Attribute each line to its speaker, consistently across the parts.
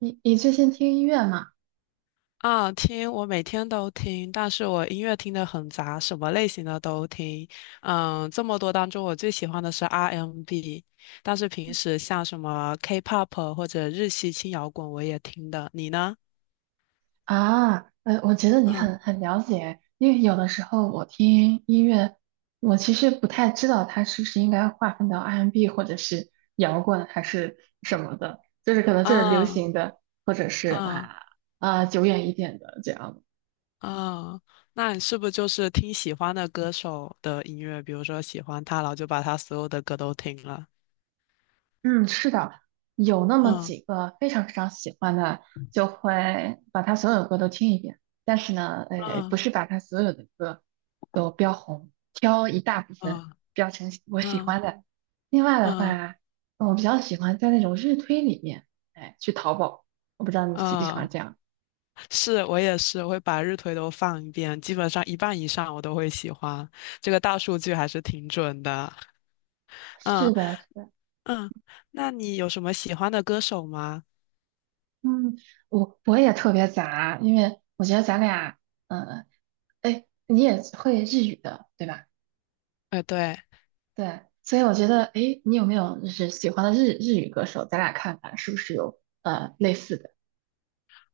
Speaker 1: 你最近听音乐吗？
Speaker 2: 啊，听，我每天都听，但是我音乐听得很杂，什么类型的都听。嗯，这么多当中，我最喜欢的是 R&B，但是平时像什么 K-pop 或者日系轻摇滚我也听的。你呢？
Speaker 1: 我觉得你
Speaker 2: 嗯，
Speaker 1: 很了解，因为有的时候我听音乐，我其实不太知道它是不是应该划分到 R&B 或者是摇滚还是什么的，就是可能就是流
Speaker 2: 啊，
Speaker 1: 行的，是
Speaker 2: 啊，
Speaker 1: 啊、久远一点的这样。
Speaker 2: 啊，那你是不是就是听喜欢的歌手的音乐，比如说喜欢他，然后就把他所有的歌都听了？
Speaker 1: 嗯，是的，有那么
Speaker 2: 嗯
Speaker 1: 几个非常非常喜欢的，就会把他所有歌都听一遍。但是呢，哎，不
Speaker 2: 嗯
Speaker 1: 是把他所有的歌都标红，挑一大部分
Speaker 2: 嗯
Speaker 1: 标成我喜
Speaker 2: 嗯
Speaker 1: 欢的。另外的
Speaker 2: 嗯
Speaker 1: 话，我比较喜欢在那种日推里面，哎，去淘宝。我不知道你
Speaker 2: 嗯。
Speaker 1: 喜不喜欢
Speaker 2: 啊，
Speaker 1: 这样。
Speaker 2: 是我也是，我会把日推都放一遍，基本上一半以上我都会喜欢。这个大数据还是挺准的。
Speaker 1: 是
Speaker 2: 嗯
Speaker 1: 的，是的。
Speaker 2: 嗯，那你有什么喜欢的歌手吗？
Speaker 1: 嗯，我也特别杂，因为我觉得咱俩，嗯，哎，你也会日语的，对吧？
Speaker 2: 哎，对。
Speaker 1: 对，所以我觉得，哎，你有没有就是喜欢的日语歌手？咱俩看看是不是有类似的。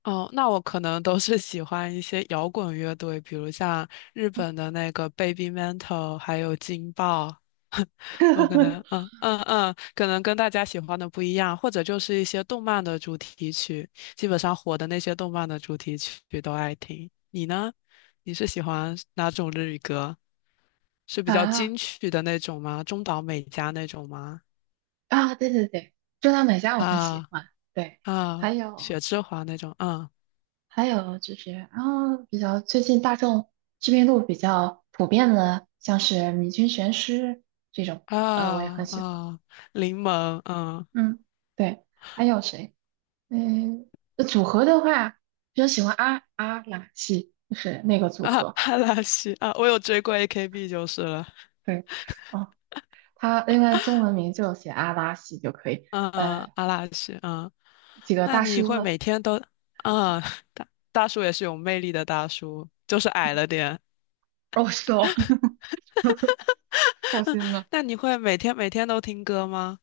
Speaker 2: 哦，那我可能都是喜欢一些摇滚乐队，比如像日本的那个 Baby Metal，还有劲爆。我可能，可能跟大家喜欢的不一样，或者就是一些动漫的主题曲，基本上火的那些动漫的主题曲都爱听。你呢？你是喜欢哪种日语歌？是比较
Speaker 1: 啊
Speaker 2: 金曲的那种吗？中岛美嘉那种吗？
Speaker 1: 啊，对对对，中岛美嘉我很喜
Speaker 2: 啊
Speaker 1: 欢，对，
Speaker 2: 啊，
Speaker 1: 还有
Speaker 2: 雪之华那种，嗯
Speaker 1: 还有就是啊，比较最近大众知名度比较普遍的，像是米津玄师这种，嗯、我也
Speaker 2: 啊
Speaker 1: 很喜欢，
Speaker 2: 啊，柠檬，嗯
Speaker 1: 嗯，对，还有谁？嗯，那组合的话，比较喜欢阿拉西，就是那个组
Speaker 2: 啊，
Speaker 1: 合，
Speaker 2: 阿拉西啊，我有追过 AKB 就是了。
Speaker 1: 对。哦，他应该中文名就写阿拉西就可以。
Speaker 2: 嗯嗯，
Speaker 1: 呃，
Speaker 2: 阿拉西，嗯，
Speaker 1: 几个
Speaker 2: 那
Speaker 1: 大
Speaker 2: 你
Speaker 1: 叔
Speaker 2: 会
Speaker 1: 了，
Speaker 2: 每天都，嗯，大叔也是有魅力的大叔，就是矮了 点。
Speaker 1: 哦，是哦，伤 心了。
Speaker 2: 那你会每天每天都听歌吗？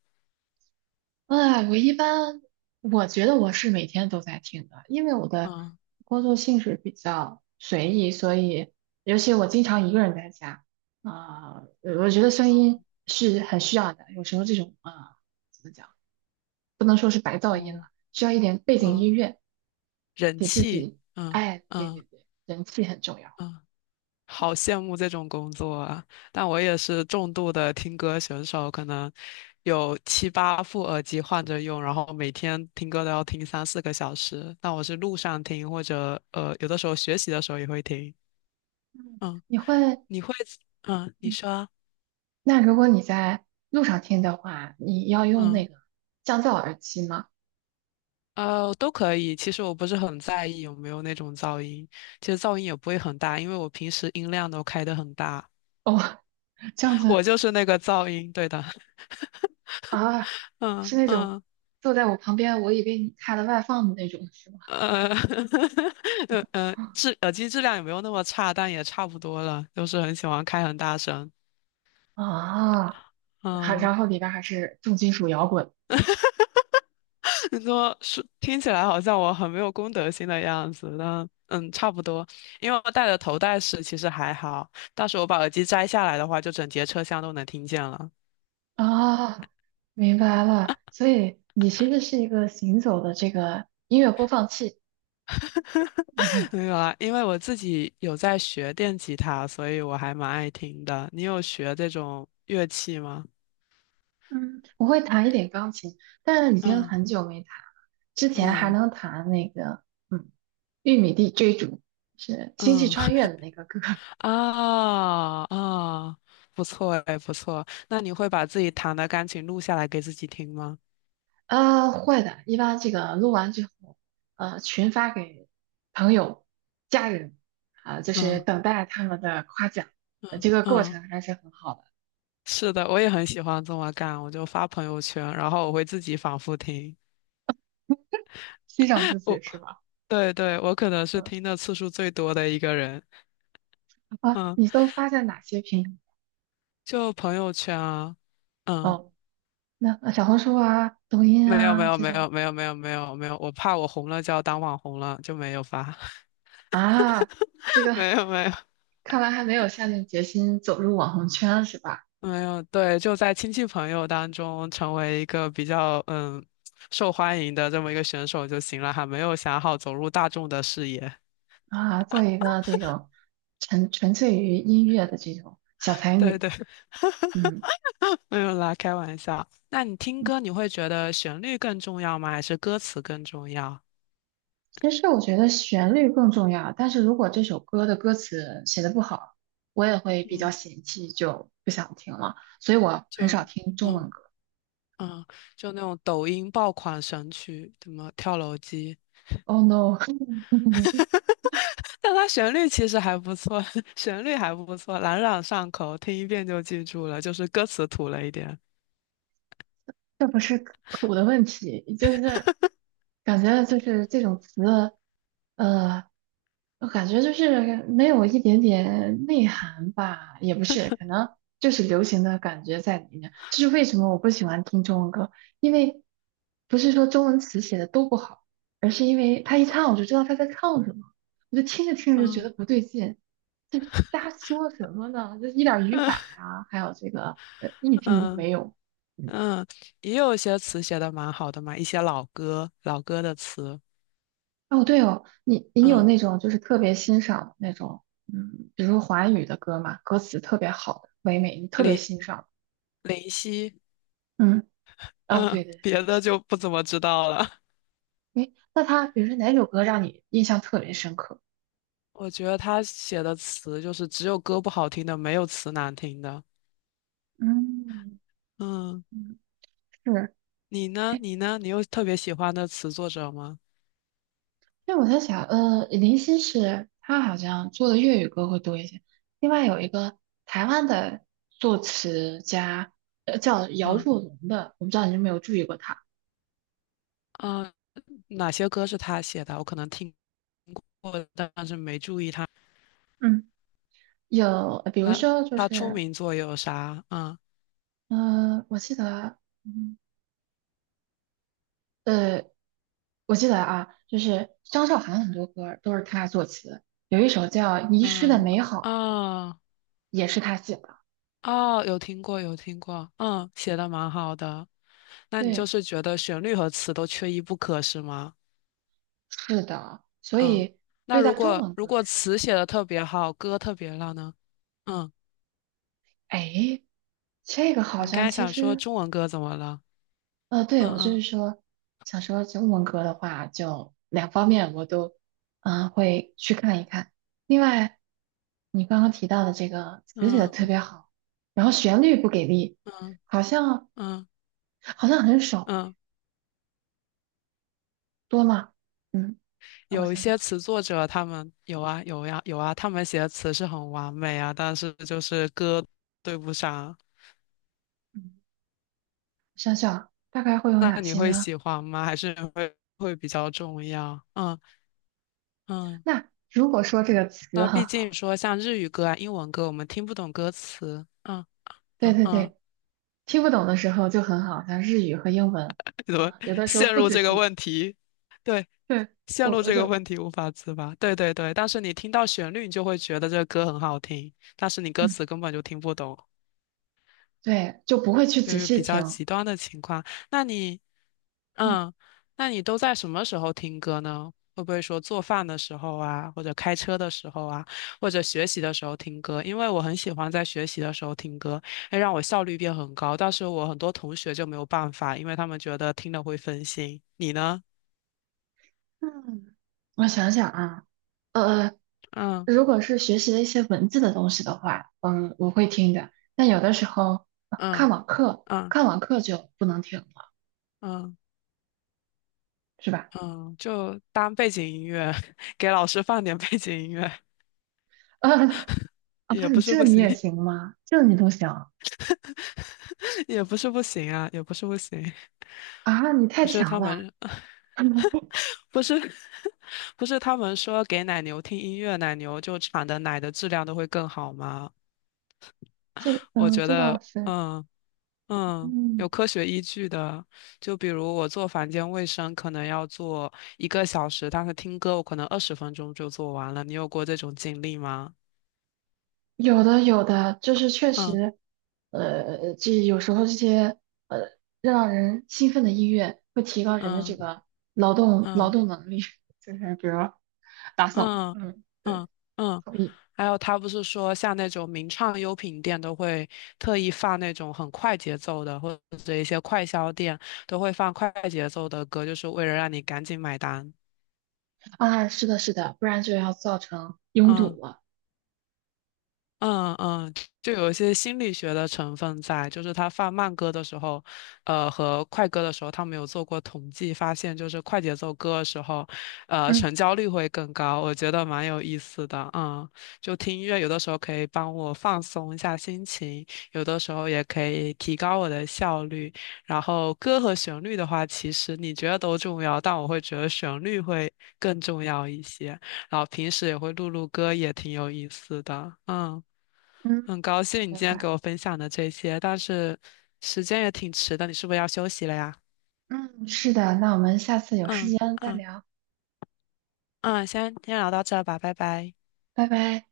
Speaker 1: 哎，我一般我觉得我是每天都在听的，因为我的
Speaker 2: 嗯，
Speaker 1: 工作性质比较随意，所以尤其我经常一个人在家，啊、我觉得声
Speaker 2: 哦，
Speaker 1: 音是很需要的。有时候这种怎么讲，不能说是白噪音了，
Speaker 2: 哦，
Speaker 1: 需要一点背景
Speaker 2: 哦，
Speaker 1: 音乐，
Speaker 2: 人
Speaker 1: 给自
Speaker 2: 气，
Speaker 1: 己，
Speaker 2: 嗯
Speaker 1: 哎，对对
Speaker 2: 嗯
Speaker 1: 对，人气很重要。
Speaker 2: 嗯。好羡慕这种工作啊！但我也是重度的听歌选手，可能有七八副耳机换着用，然后每天听歌都要听3、4个小时。那我是路上听，或者有的时候学习的时候也会听。嗯，
Speaker 1: 你会
Speaker 2: 你会，嗯，你说，
Speaker 1: 那如果你在路上听的话，你要用
Speaker 2: 嗯，
Speaker 1: 那个降噪耳机吗？
Speaker 2: 都可以。其实我不是很在意有没有那种噪音，其实噪音也不会很大，因为我平时音量都开得很大，
Speaker 1: 哦，这样子
Speaker 2: 我就是那个噪音，对的。
Speaker 1: 啊，
Speaker 2: 嗯
Speaker 1: 是那种
Speaker 2: 嗯。
Speaker 1: 坐在我旁边，我以为你开了外放的那种，是吗？
Speaker 2: 呃，耳机质量也没有那么差，但也差不多了，就是很喜欢开很大声。
Speaker 1: 啊，还
Speaker 2: 嗯，
Speaker 1: 然后里边还是重金属摇滚
Speaker 2: 你说是听起来好像我很没有公德心的样子，但差不多。因为我戴的头戴式其实还好，到时候我把耳机摘下来的话，就整节车厢都能听见了。
Speaker 1: 啊，明白了。所以你其实是一个行走的这个音乐播放器。
Speaker 2: 没 有啊，因为我自己有在学电吉他，所以我还蛮爱听的。你有学这种乐器吗？
Speaker 1: 嗯，我会弹一点钢琴，但是已经
Speaker 2: 嗯
Speaker 1: 很久没弹了。之前还
Speaker 2: 嗯
Speaker 1: 能弹那个，嗯，《玉米地追逐》是《星际
Speaker 2: 嗯。
Speaker 1: 穿越》的那个歌。
Speaker 2: 啊啊，不错哎，不错。那你会把自己弹的钢琴录下来给自己听吗？
Speaker 1: 会的，一般这个录完之后，群发给朋友、家人，啊、就是
Speaker 2: 嗯
Speaker 1: 等待他们的夸奖。这个过
Speaker 2: 嗯，
Speaker 1: 程还是很好的，
Speaker 2: 是的，我也很喜欢这么干，我就发朋友圈，然后我会自己反复听。
Speaker 1: 欣赏自 己
Speaker 2: 我
Speaker 1: 是吧？
Speaker 2: 对对，我可能是
Speaker 1: 嗯。
Speaker 2: 听的次数最多的一个人。
Speaker 1: 啊，
Speaker 2: 嗯，
Speaker 1: 你都发在哪些平台？
Speaker 2: 就朋友圈啊，嗯，
Speaker 1: 哦，那小红书啊、抖音
Speaker 2: 没有没
Speaker 1: 啊
Speaker 2: 有
Speaker 1: 这
Speaker 2: 没
Speaker 1: 种。
Speaker 2: 有没有没有没有没有，我怕我红了就要当网红了，就没有发，
Speaker 1: 啊，这 个。
Speaker 2: 没有没有。
Speaker 1: 看来还没有下定决心走入网红圈是吧？
Speaker 2: 没有，对，就在亲戚朋友当中成为一个比较受欢迎的这么一个选手就行了，还没有想好走入大众的视野。
Speaker 1: 啊，做一个这种纯粹于音乐的这种小才
Speaker 2: 对
Speaker 1: 女，
Speaker 2: 对，
Speaker 1: 嗯，
Speaker 2: 没有啦，开玩笑。那你听
Speaker 1: 嗯，
Speaker 2: 歌，你会觉得旋律更重要吗？还是歌词更重要？
Speaker 1: 其实我觉得旋律更重要，但是如果这首歌的歌词写的不好，我也会比较
Speaker 2: 嗯，
Speaker 1: 嫌弃，就不想听了，所以我很少
Speaker 2: 就
Speaker 1: 听中
Speaker 2: 嗯
Speaker 1: 文歌。
Speaker 2: 嗯，就那种抖音爆款神曲，什么跳楼机，
Speaker 1: Oh no,
Speaker 2: 但它旋律其实还不错，旋律还不错，朗朗上口，听一遍就记住了，就是歌词土了一点。
Speaker 1: 这不是土的问题，就是感觉就是这种词，呃，我感觉就是没有一点点内涵吧，也不是，可能就是流行的感觉在里面。这是为什么我不喜欢听中文歌，因为不是说中文词写的都不好，而是因为他一唱我就知道他在唱什么，我就听着听着就觉
Speaker 2: 嗯
Speaker 1: 得不对劲，这瞎说什么呢？这一点儿语
Speaker 2: 嗯
Speaker 1: 法呀、还有这个意 境都
Speaker 2: 嗯
Speaker 1: 没有。嗯，
Speaker 2: 嗯，也有一些词写的蛮好的嘛，一些老歌、老歌的词，
Speaker 1: 哦，对哦，你有
Speaker 2: 嗯，
Speaker 1: 那种就是特别欣赏那种，嗯，比如说华语的歌嘛，歌词特别好的，唯美，你特别
Speaker 2: 林
Speaker 1: 欣赏。
Speaker 2: 林夕，
Speaker 1: 嗯，啊，
Speaker 2: 嗯，
Speaker 1: 对对
Speaker 2: 别的就不怎么知道了。
Speaker 1: 对，诶，那他比如说哪首歌让你印象特别深刻？
Speaker 2: 我觉得他写的词就是只有歌不好听的，没有词难听的。
Speaker 1: 嗯
Speaker 2: 嗯，
Speaker 1: 嗯，是，
Speaker 2: 你呢？
Speaker 1: 诶，
Speaker 2: 你呢？你有特别喜欢的词作者吗？
Speaker 1: 那我在想，林夕是他好像做的粤语歌会多一些，另外有一个台湾的作词家，叫姚
Speaker 2: 嗯
Speaker 1: 若龙的，我不知道你有没有注意过他。
Speaker 2: 嗯，哪些歌是他写的？我可能听
Speaker 1: 嗯。有，比如
Speaker 2: 他
Speaker 1: 说就
Speaker 2: 他出
Speaker 1: 是
Speaker 2: 名作有啥？嗯
Speaker 1: 嗯，我记得，嗯呃，我记得啊，就是张韶涵很多歌都是她作词，有一首叫《遗失的
Speaker 2: 嗯
Speaker 1: 美好》，
Speaker 2: 啊。哦
Speaker 1: 也是她写的。
Speaker 2: 哦，有听过，有听过，嗯，写的蛮好的。那你就
Speaker 1: 对，
Speaker 2: 是觉得旋律和词都缺一不可，是吗？
Speaker 1: 是的，所
Speaker 2: 嗯，
Speaker 1: 以
Speaker 2: 那
Speaker 1: 对待
Speaker 2: 如
Speaker 1: 中
Speaker 2: 果
Speaker 1: 文
Speaker 2: 如
Speaker 1: 歌
Speaker 2: 果
Speaker 1: 是，
Speaker 2: 词写的特别好，歌特别烂呢？嗯，
Speaker 1: 哎，这个好
Speaker 2: 你刚
Speaker 1: 像
Speaker 2: 才
Speaker 1: 其
Speaker 2: 想说
Speaker 1: 实。
Speaker 2: 中文歌怎么了？
Speaker 1: 对，我就是
Speaker 2: 嗯
Speaker 1: 说，想说中文歌的话，就两方面我都，嗯、会去看一看。另外，你刚刚提到的这个词写的
Speaker 2: 嗯
Speaker 1: 特
Speaker 2: 嗯
Speaker 1: 别好，然后旋律不给力，
Speaker 2: 嗯
Speaker 1: 好像
Speaker 2: 嗯
Speaker 1: 好像很少
Speaker 2: 嗯，
Speaker 1: 多吗？嗯，那我
Speaker 2: 有一
Speaker 1: 想想，
Speaker 2: 些词作者他们有啊有呀有啊，他们写的词是很完美啊，但是就是歌对不上。
Speaker 1: 嗯，想想啊大概会有
Speaker 2: 那
Speaker 1: 哪
Speaker 2: 你
Speaker 1: 些
Speaker 2: 会
Speaker 1: 呢？
Speaker 2: 喜欢吗？还是会比较重要？嗯嗯。
Speaker 1: 那如果说这个词
Speaker 2: 那
Speaker 1: 很
Speaker 2: 毕竟
Speaker 1: 好，
Speaker 2: 说像日语歌啊、英文歌，我们听不懂歌词。嗯
Speaker 1: 对
Speaker 2: 嗯
Speaker 1: 对
Speaker 2: 嗯，
Speaker 1: 对，听不懂的时候就很好，像日语和英文，
Speaker 2: 怎么
Speaker 1: 啊、有的时候
Speaker 2: 陷
Speaker 1: 不
Speaker 2: 入
Speaker 1: 仔
Speaker 2: 这个
Speaker 1: 细，
Speaker 2: 问题？对，
Speaker 1: 对，
Speaker 2: 陷
Speaker 1: 我
Speaker 2: 入
Speaker 1: 我
Speaker 2: 这个
Speaker 1: 就。
Speaker 2: 问题无法自拔。对对对，但是你听到旋律，你就会觉得这个歌很好听，但是你歌
Speaker 1: 嗯。
Speaker 2: 词根本就听不懂。
Speaker 1: 对，就不会去
Speaker 2: 就
Speaker 1: 仔
Speaker 2: 是
Speaker 1: 细
Speaker 2: 比较
Speaker 1: 听。
Speaker 2: 极端的情况。那你，
Speaker 1: 嗯，
Speaker 2: 嗯，那你都在什么时候听歌呢？会不会说做饭的时候啊，或者开车的时候啊，或者学习的时候听歌？因为我很喜欢在学习的时候听歌，会让我效率变很高。但是我很多同学就没有办法，因为他们觉得听了会分心。你呢？
Speaker 1: 嗯，我想想啊，呃，
Speaker 2: 嗯
Speaker 1: 如果是学习了一些文字的东西的话，嗯，我会听的。但有的时候，
Speaker 2: 嗯
Speaker 1: 看网课，
Speaker 2: 嗯
Speaker 1: 看网课就不能听了，
Speaker 2: 嗯
Speaker 1: 是吧？
Speaker 2: 嗯，就当背景音乐，给老师放点背景音乐，
Speaker 1: 啊啊，
Speaker 2: 也不
Speaker 1: 你
Speaker 2: 是
Speaker 1: 这
Speaker 2: 不
Speaker 1: 你
Speaker 2: 行，
Speaker 1: 也行吗？这你都行
Speaker 2: 也不是不行啊，也不是不行。
Speaker 1: 啊？你太
Speaker 2: 不是
Speaker 1: 强
Speaker 2: 他
Speaker 1: 了！
Speaker 2: 们，不是 不是他们说给奶牛听音乐，奶牛就产的奶的质量都会更好吗？
Speaker 1: 这
Speaker 2: 我
Speaker 1: 嗯，
Speaker 2: 觉
Speaker 1: 这倒
Speaker 2: 得，
Speaker 1: 是。
Speaker 2: 嗯有
Speaker 1: 嗯。
Speaker 2: 科学依据的。就比如我做房间卫生，可能要做1个小时，但是听歌我可能20分钟就做完了。你有过这种经历吗？
Speaker 1: 有的有的，就是确
Speaker 2: 嗯
Speaker 1: 实，这有时候这些呃让人兴奋的音乐会提高人的这
Speaker 2: 嗯
Speaker 1: 个劳动劳
Speaker 2: 嗯
Speaker 1: 动能力，就是比如打扫，
Speaker 2: 嗯
Speaker 1: 嗯，对，
Speaker 2: 嗯嗯。
Speaker 1: 同意。
Speaker 2: 还有他不是说像那种名创优品店都会特意放那种很快节奏的，或者一些快销店都会放快节奏的歌，就是为了让你赶紧买单。
Speaker 1: 啊，是的，是的，不然就要造成拥
Speaker 2: 嗯
Speaker 1: 堵了。
Speaker 2: 嗯嗯，就有一些心理学的成分在，就是他放慢歌的时候，和快歌的时候，他没有做过统计，发现就是快节奏歌的时候，
Speaker 1: 嗯
Speaker 2: 成交率会更高，我觉得蛮有意思的，嗯，就听音乐有的时候可以帮我放松一下心情，有的时候也可以提高我的效率，然后歌和旋律的话，其实你觉得都重要，但我会觉得旋律会更重要一些，然后平时也会录录歌，也挺有意思的，嗯。
Speaker 1: 嗯，
Speaker 2: 很高兴你
Speaker 1: 明
Speaker 2: 今天给
Speaker 1: 白。
Speaker 2: 我分享的这些，但是时间也挺迟的，你是不是要休息了呀？
Speaker 1: 嗯，是的，那我们下次有时
Speaker 2: 嗯
Speaker 1: 间再
Speaker 2: 嗯
Speaker 1: 聊，
Speaker 2: 嗯，先聊到这儿吧，拜拜。
Speaker 1: 拜拜。